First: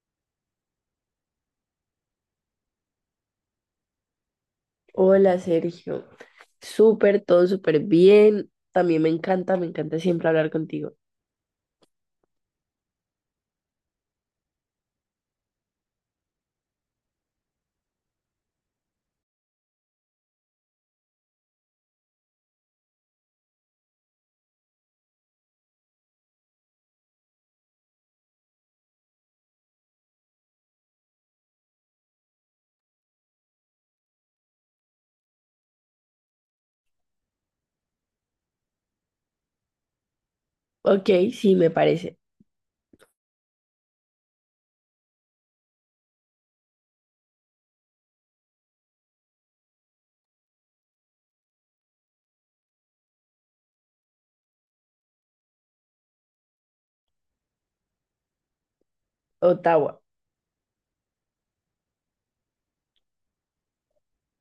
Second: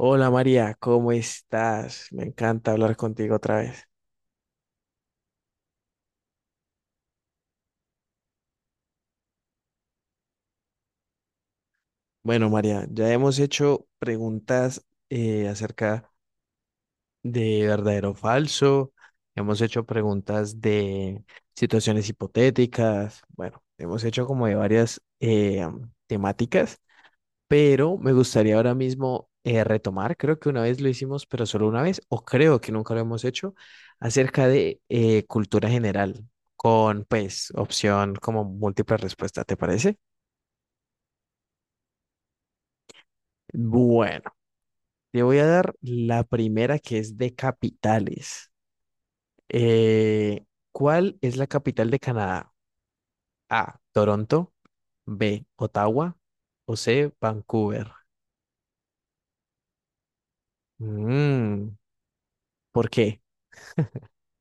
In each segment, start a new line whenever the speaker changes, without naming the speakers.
Hola María, ¿cómo estás? Me encanta hablar contigo otra vez.
Hola Sergio, súper, todo súper bien. También me encanta siempre hablar contigo.
Bueno, María, ya hemos hecho preguntas acerca de verdadero o falso, hemos hecho preguntas de situaciones hipotéticas, bueno, hemos hecho como de varias temáticas pero me gustaría ahora mismo retomar, creo que una vez lo hicimos, pero solo una vez, o creo que nunca lo hemos hecho, acerca de cultura general, con pues opción como múltiple respuesta, ¿te parece?
Ok, sí, me parece.
Bueno, te voy a dar la primera que es de capitales. Eh, ¿Cuál es la capital de Canadá? A, Toronto, B, Ottawa o C, Vancouver.
Ottawa.
Mm, ¿Por qué?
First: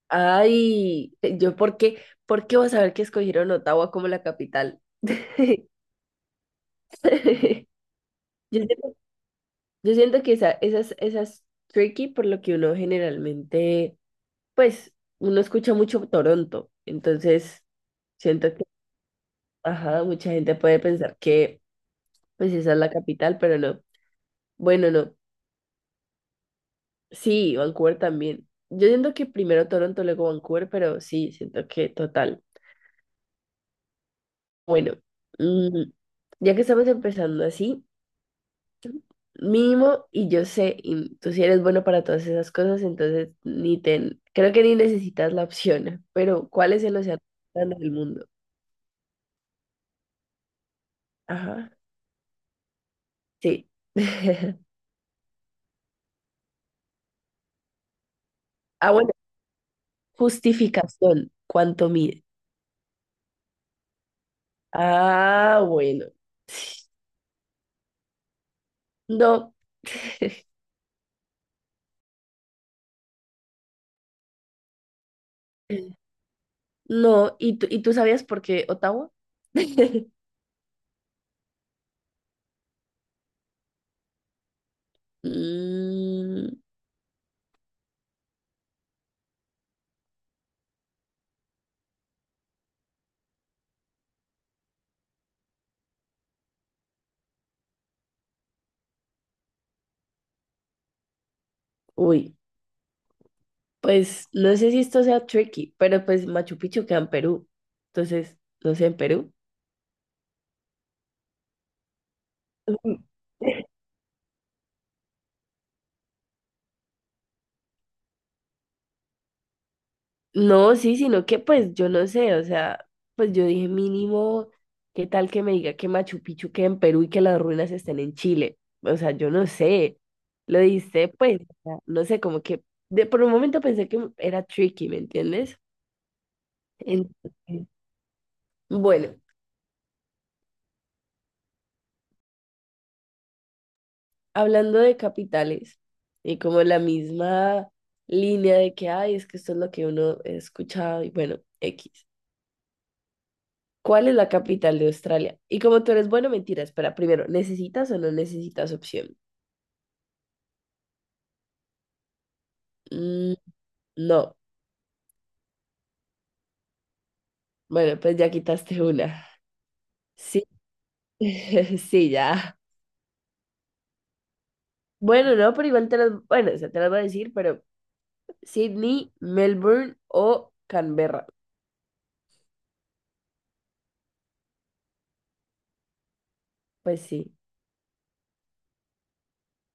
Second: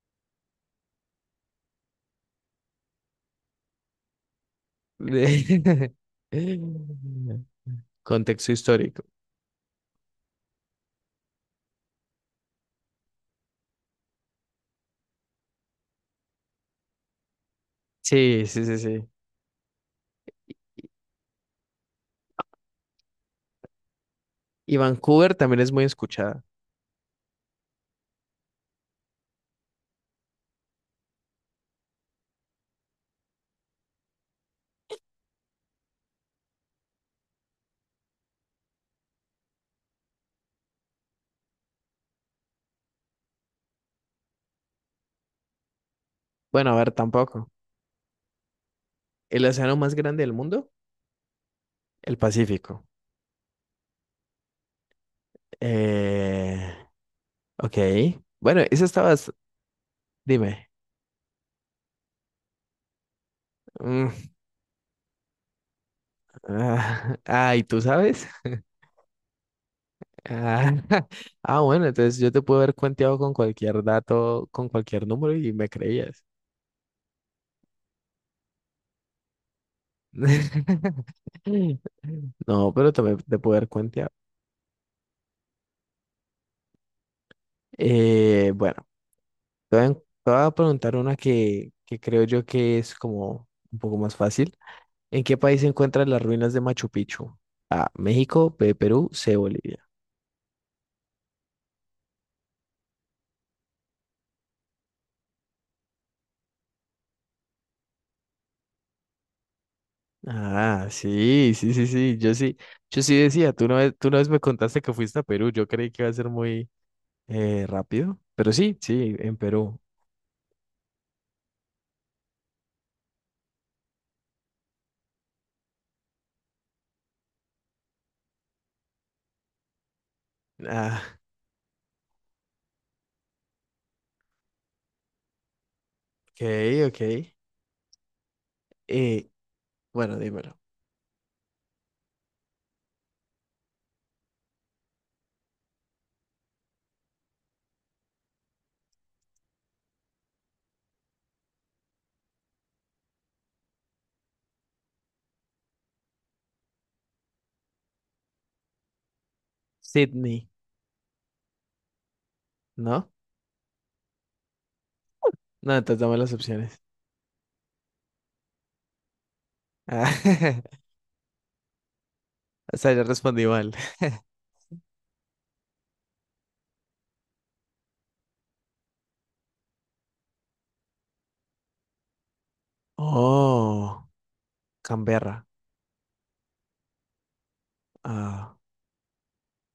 Ay, ¿por qué? ¿Por qué vas a ver que escogieron Ottawa como la capital?
Contexto
Yo siento,
histórico.
yo siento que esas tricky por lo que uno generalmente, pues, uno escucha mucho Toronto. Entonces,
Sí,
siento que,
sí, sí, sí.
ajá, mucha gente puede pensar que, pues, esa es la capital, pero no.
Y
Bueno, no.
Vancouver también es muy escuchada.
Sí, Vancouver también. Yo siento que primero Toronto, luego Vancouver, pero sí, siento que total. Bueno, mm, ya que estamos empezando así, mínimo, y yo sé, y tú sí eres bueno para todas esas cosas, entonces ni te, creo que ni necesitas la opción, pero
Bueno,
¿cuál
a
es
ver,
el océano
tampoco.
más grande del mundo?
El océano más grande del mundo,
Ajá,
el Pacífico.
sí.
Eh, ok. Bueno, eso
Ah, bueno,
estabas. Dime.
justificación, ¿cuánto mide?
Mm,
Ah, bueno.
ah, ah, ¿y tú sabes?
No.
Ah, ah, bueno, entonces yo te puedo haber cuenteado con cualquier dato, con cualquier número y me creías.
No, ¿¿y tú sabías por qué Ottawa?
No, pero también te puedo haber cuenteado.
Mm,
Bueno. Te voy a, en- te voy a preguntar una que creo yo que es como un poco más fácil. ¿En qué país se encuentran las ruinas de Machu Picchu? A, México, B, Perú, C, Bolivia.
uy, pues no sé si esto sea tricky, pero pues Machu Picchu queda en Perú. Entonces, no sé, en Perú.
Ah, sí, sí, sí, sí.
Mm.
Yo sí decía, tú una vez me contaste que fuiste a Perú. Yo creí que iba a ser muy rápido, pero sí, sí, en Perú.
No, sí, sino que pues yo no sé, o sea, pues yo dije mínimo, ¿qué tal que me diga que Machu Picchu queda en Perú y que las ruinas estén en Chile? O sea, yo no sé, lo
Ah,
dice pues, o sea, no sé, como que por un momento pensé que era tricky, ¿me entiendes?
ok, ok.
Entonces, bueno,
Eh, bueno, dímelo.
hablando de capitales y como la misma línea de que, ay, es que esto es lo que uno ha escuchado y bueno, X. ¿Cuál es la capital de Australia? Y como tú eres bueno, mentira, espera, primero, ¿necesitas o no necesitas opción?
Sydney, ¿no?
Mm, no.
No, entonces dame las opciones.
Bueno, pues ya quitaste una.
Ah,
Sí, sí, ya.
o sea, yo respondí mal.
Bueno, no, pero igual te las, bueno, o sea, te las voy a decir, pero Sydney, Melbourne o Canberra.
Oh. Canberra.
Pues sí,
Ah,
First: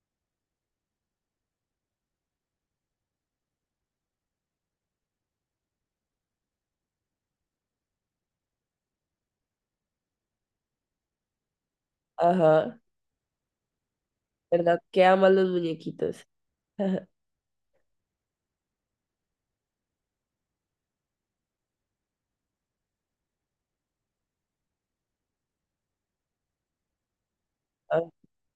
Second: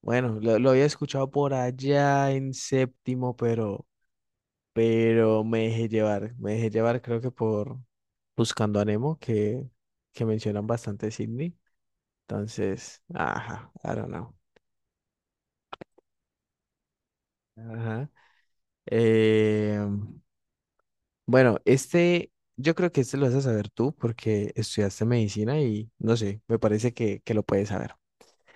bueno, lo había escuchado por allá en séptimo, pero me dejé llevar. Me dejé llevar, creo que por Buscando a Nemo, que mencionan bastante Sydney.
ajá,
Entonces, ajá, I don't know.
¿verdad? Que aman los muñequitos.
Ajá. Eh, bueno, este, yo creo que este lo vas a saber tú porque estudiaste medicina y no sé, me parece que lo puedes saber.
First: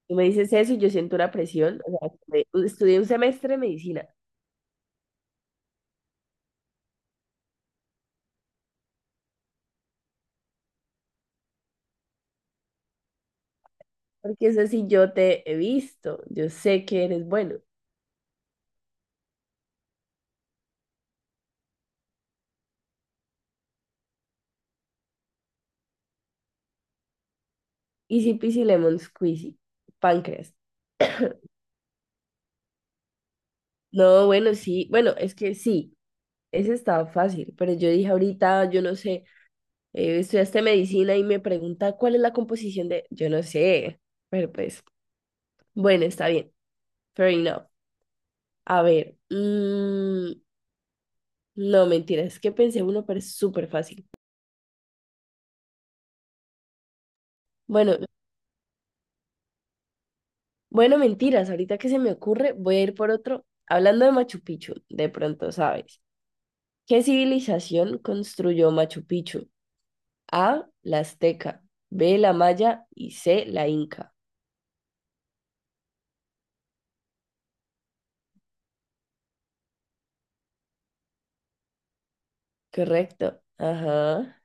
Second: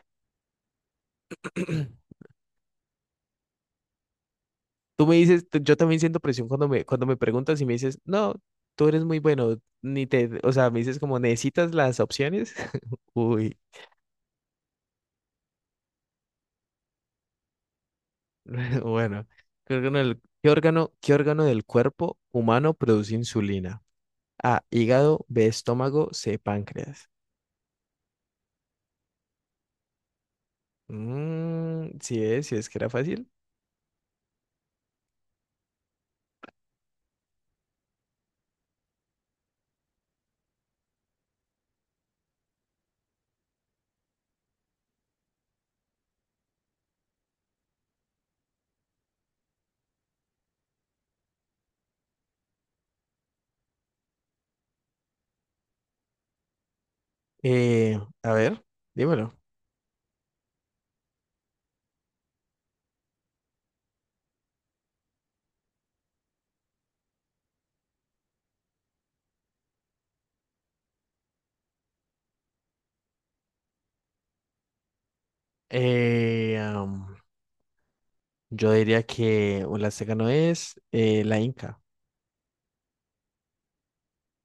Tú me dices eso y yo siento una presión. O sea, estudié un semestre de medicina,
Tú me dices, yo también siento presión cuando cuando me preguntas y me dices, no, tú eres muy bueno, ni te, o sea, me dices como, ¿necesitas las opciones? Uy,
porque eso sí yo te he visto, yo sé que eres bueno.
bueno, ¿qué órgano del cuerpo humano produce insulina? A, hígado, B, estómago, C, páncreas.
Easy peasy lemon squeezy, páncreas.
Mm, sí es que era fácil.
No, bueno, sí, bueno, es que sí, ese estaba fácil, pero yo dije ahorita, yo no sé, estudiaste medicina y me pregunta cuál es la composición de, yo no sé, pero pues, bueno, está bien, fair enough. A ver, no, mentira, es que pensé uno, pero es súper fácil. Bueno,
A ver, dímelo.
Bueno, mentiras, ahorita que se me ocurre, voy a ir por otro. Hablando de Machu Picchu, de pronto sabes. ¿Qué civilización construyó Machu Picchu? A, la azteca, B, la maya y C, la inca.
Eh, am, yo diría que, o la seca no es, la Inca.
Correcto. Ajá.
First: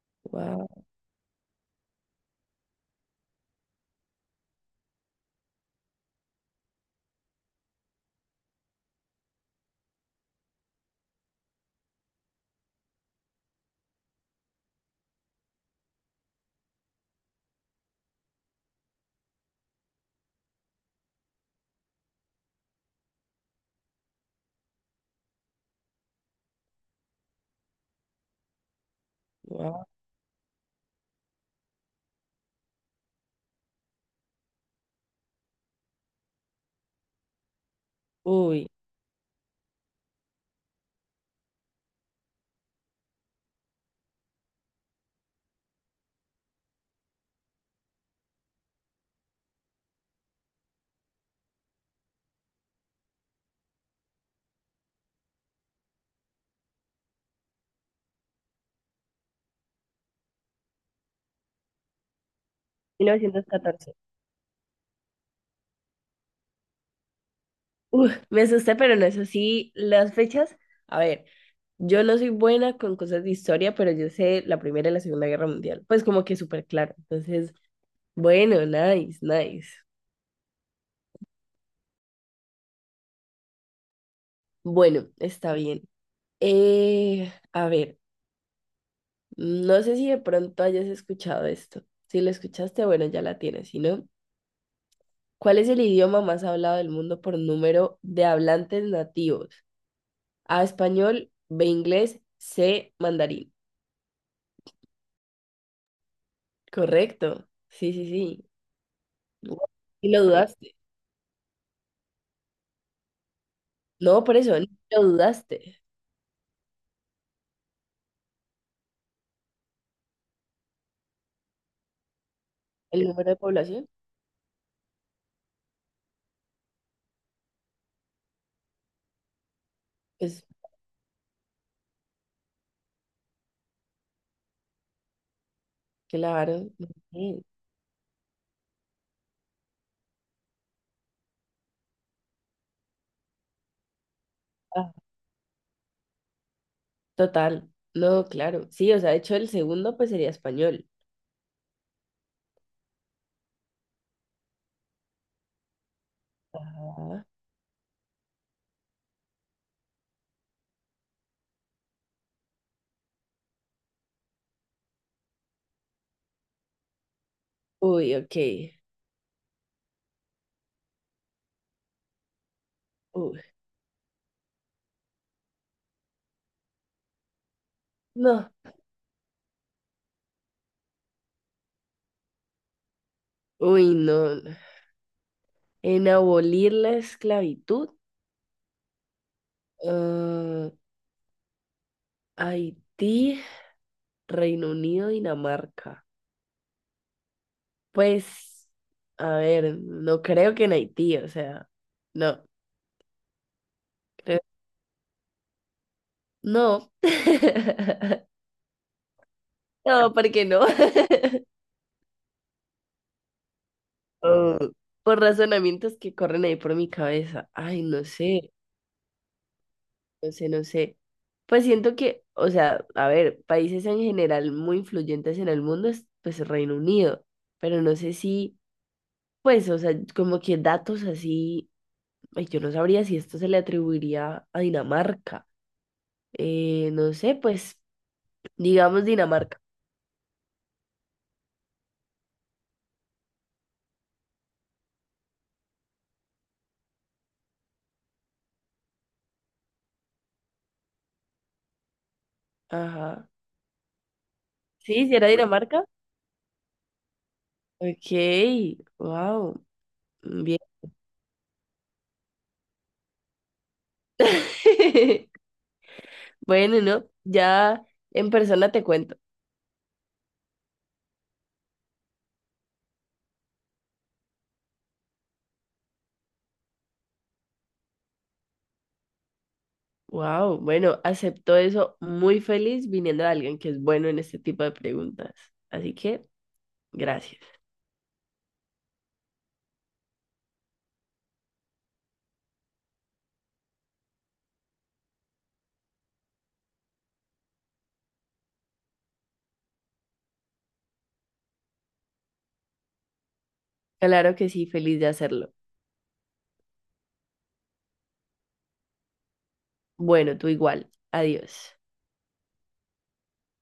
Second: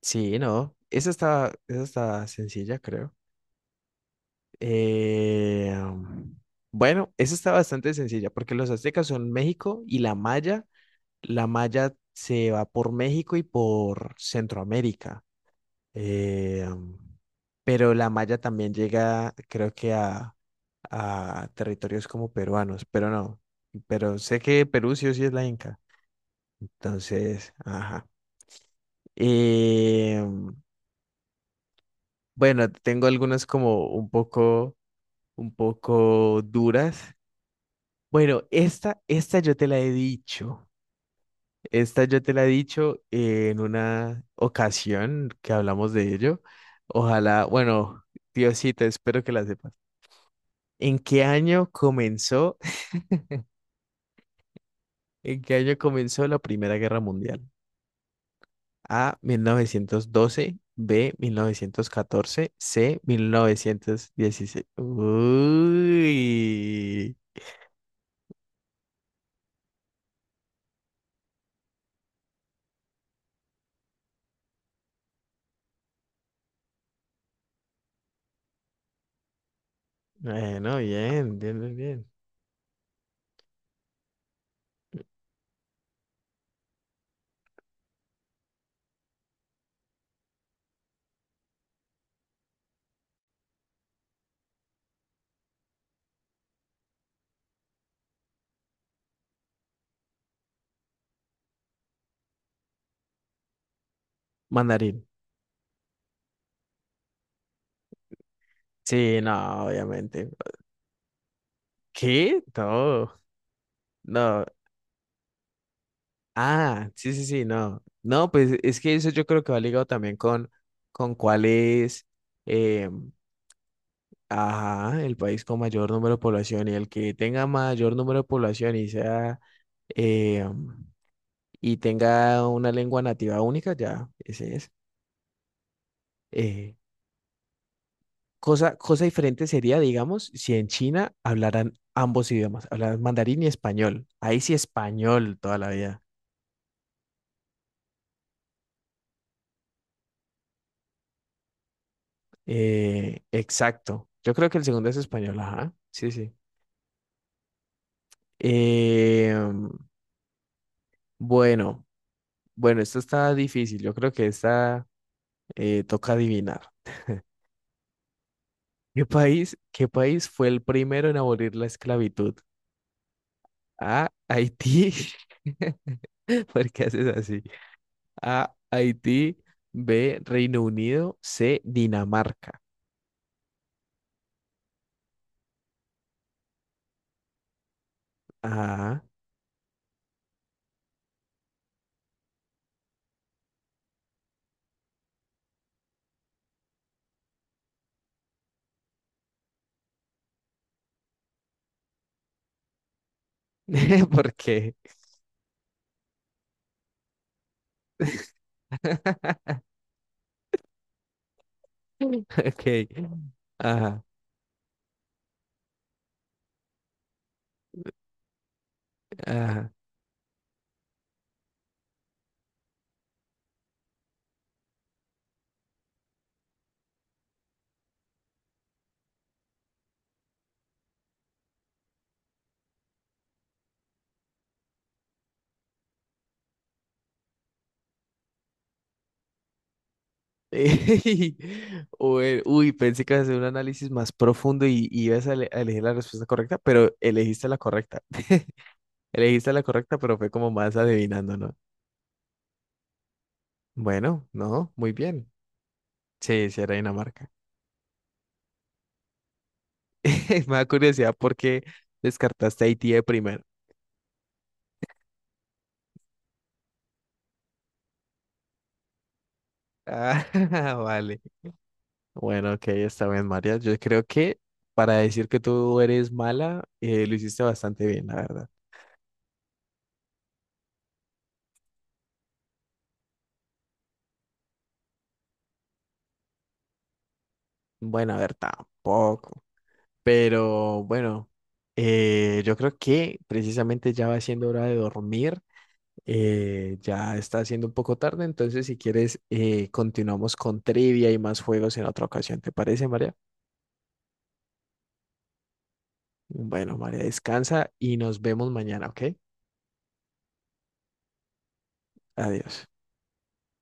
Sí, no.
Wow,
Esa está sencilla, creo. Eh, bueno, esa está bastante sencilla porque los aztecas son México y la maya. La maya se va por México y por Centroamérica. Eh, pero la maya también llega, a territorios como peruanos, pero no. Pero sé que Perú sí o sí es la Inca. Entonces, ajá.
wow.
Eh, bueno, tengo algunas como un poco duras. Bueno,
Uy,
esta yo te la he dicho. Esta yo te la he dicho en una ocasión que hablamos de ello. Ojalá, bueno, Diosito, espero que la sepas. ¿En qué año comenzó, ¿en qué año comenzó la Primera Guerra Mundial? A, 1912, B, 1914, C,
mil
mil
novecientos catorce
novecientos dieciséis Uy.
Uf, me asusté, pero no es así. Las fechas, a ver, yo no soy buena con cosas de historia, pero yo sé la Primera y la Segunda Guerra Mundial. Pues como que súper claro. Entonces, bueno, nice, nice.
Bueno, bien, bien, bien, bien.
Bueno, está bien. A ver, no sé si de pronto hayas escuchado esto. Si lo escuchaste, bueno, ya la tienes. Si no, ¿cuál es el idioma más hablado del mundo por número de hablantes nativos? A, español, B, inglés, C, mandarín.
Mandarín.
Correcto. Sí, sí, sí.
Sí, no,
Guau, y lo
obviamente.
dudaste.
¿Qué? No,
No, por
no.
eso, ni lo dudaste.
Ah, sí, sí, sí, no. No, pues es que eso yo creo que va ligado también con cuál es, eh,
El número de población,
ajá, el país con mayor número de población y el que tenga mayor número de población y sea,
pues
eh, y tenga una lengua nativa única, ya, ese es.
claro.
Eh,
Muy bien.
cosa diferente sería, digamos, si en China hablaran ambos idiomas, hablaran mandarín y español. Ahí sí
Ah,
español toda la vida.
total. No, claro. Sí, o sea, de hecho el segundo pues sería español.
Exacto. Yo creo que el segundo es español, ajá. Sí, sí.
Ajá.
Eh, bueno, bueno, esto está difícil. Yo creo que esta toca adivinar.
Uy, ok.
¿Qué país fue el primero en abolir la esclavitud?
Uy,
A, Haití. ¿Por qué haces así?
no.
A, Haití. B, Reino Unido. C, Dinamarca.
Uy, no. No. En abolir la esclavitud,
Ajá.
ah, Haití, Reino Unido, Dinamarca. Pues, a ver, no creo que en Haití, o sea, no.
¿Por
creo-
qué?
No. No, ¿por qué no?
Ok. Ajá,
Oh, por razonamientos que corren ahí por mi cabeza. Ay, no sé.
ajá.
No sé, no sé. Pues siento que, o sea, a ver, países en general muy influyentes en el mundo es pues Reino Unido, pero no sé si, pues, o sea, como que datos así, ay, yo no sabría si esto se le atribuiría a Dinamarca. No sé, pues, digamos Dinamarca.
Ey, bueno, uy, pensé que ibas a hacer un análisis más profundo y, a elegir la respuesta correcta, pero elegiste la correcta. Elegiste la correcta, pero fue como más adivinando, ¿no?
Ajá.
Bueno, no, muy
Sí, si era
bien.
Dinamarca.
Sí, sí, era Dinamarca.
Ok, wow,
Me
bien.
da curiosidad por qué descartaste a Haití de primero.
Bueno, ¿no? Ya en persona te cuento.
Ah, vale. Bueno, ok, está bien, María. Yo creo que para decir que tú eres mala, lo hiciste bastante bien, la verdad.
Wow, bueno, acepto eso muy feliz viniendo de alguien que es bueno en este tipo de preguntas. Así que, gracias.
Bueno, a ver, tampoco. Pero bueno, yo creo que precisamente ya va siendo hora de dormir. Ya está siendo un poco tarde, entonces si quieres continuamos con trivia y más juegos en otra ocasión. ¿Te parece, María?
Claro que sí, feliz de hacerlo.
Bueno, María, descansa y nos vemos mañana, ¿ok?
Bueno, tú igual. Adiós.
Adiós.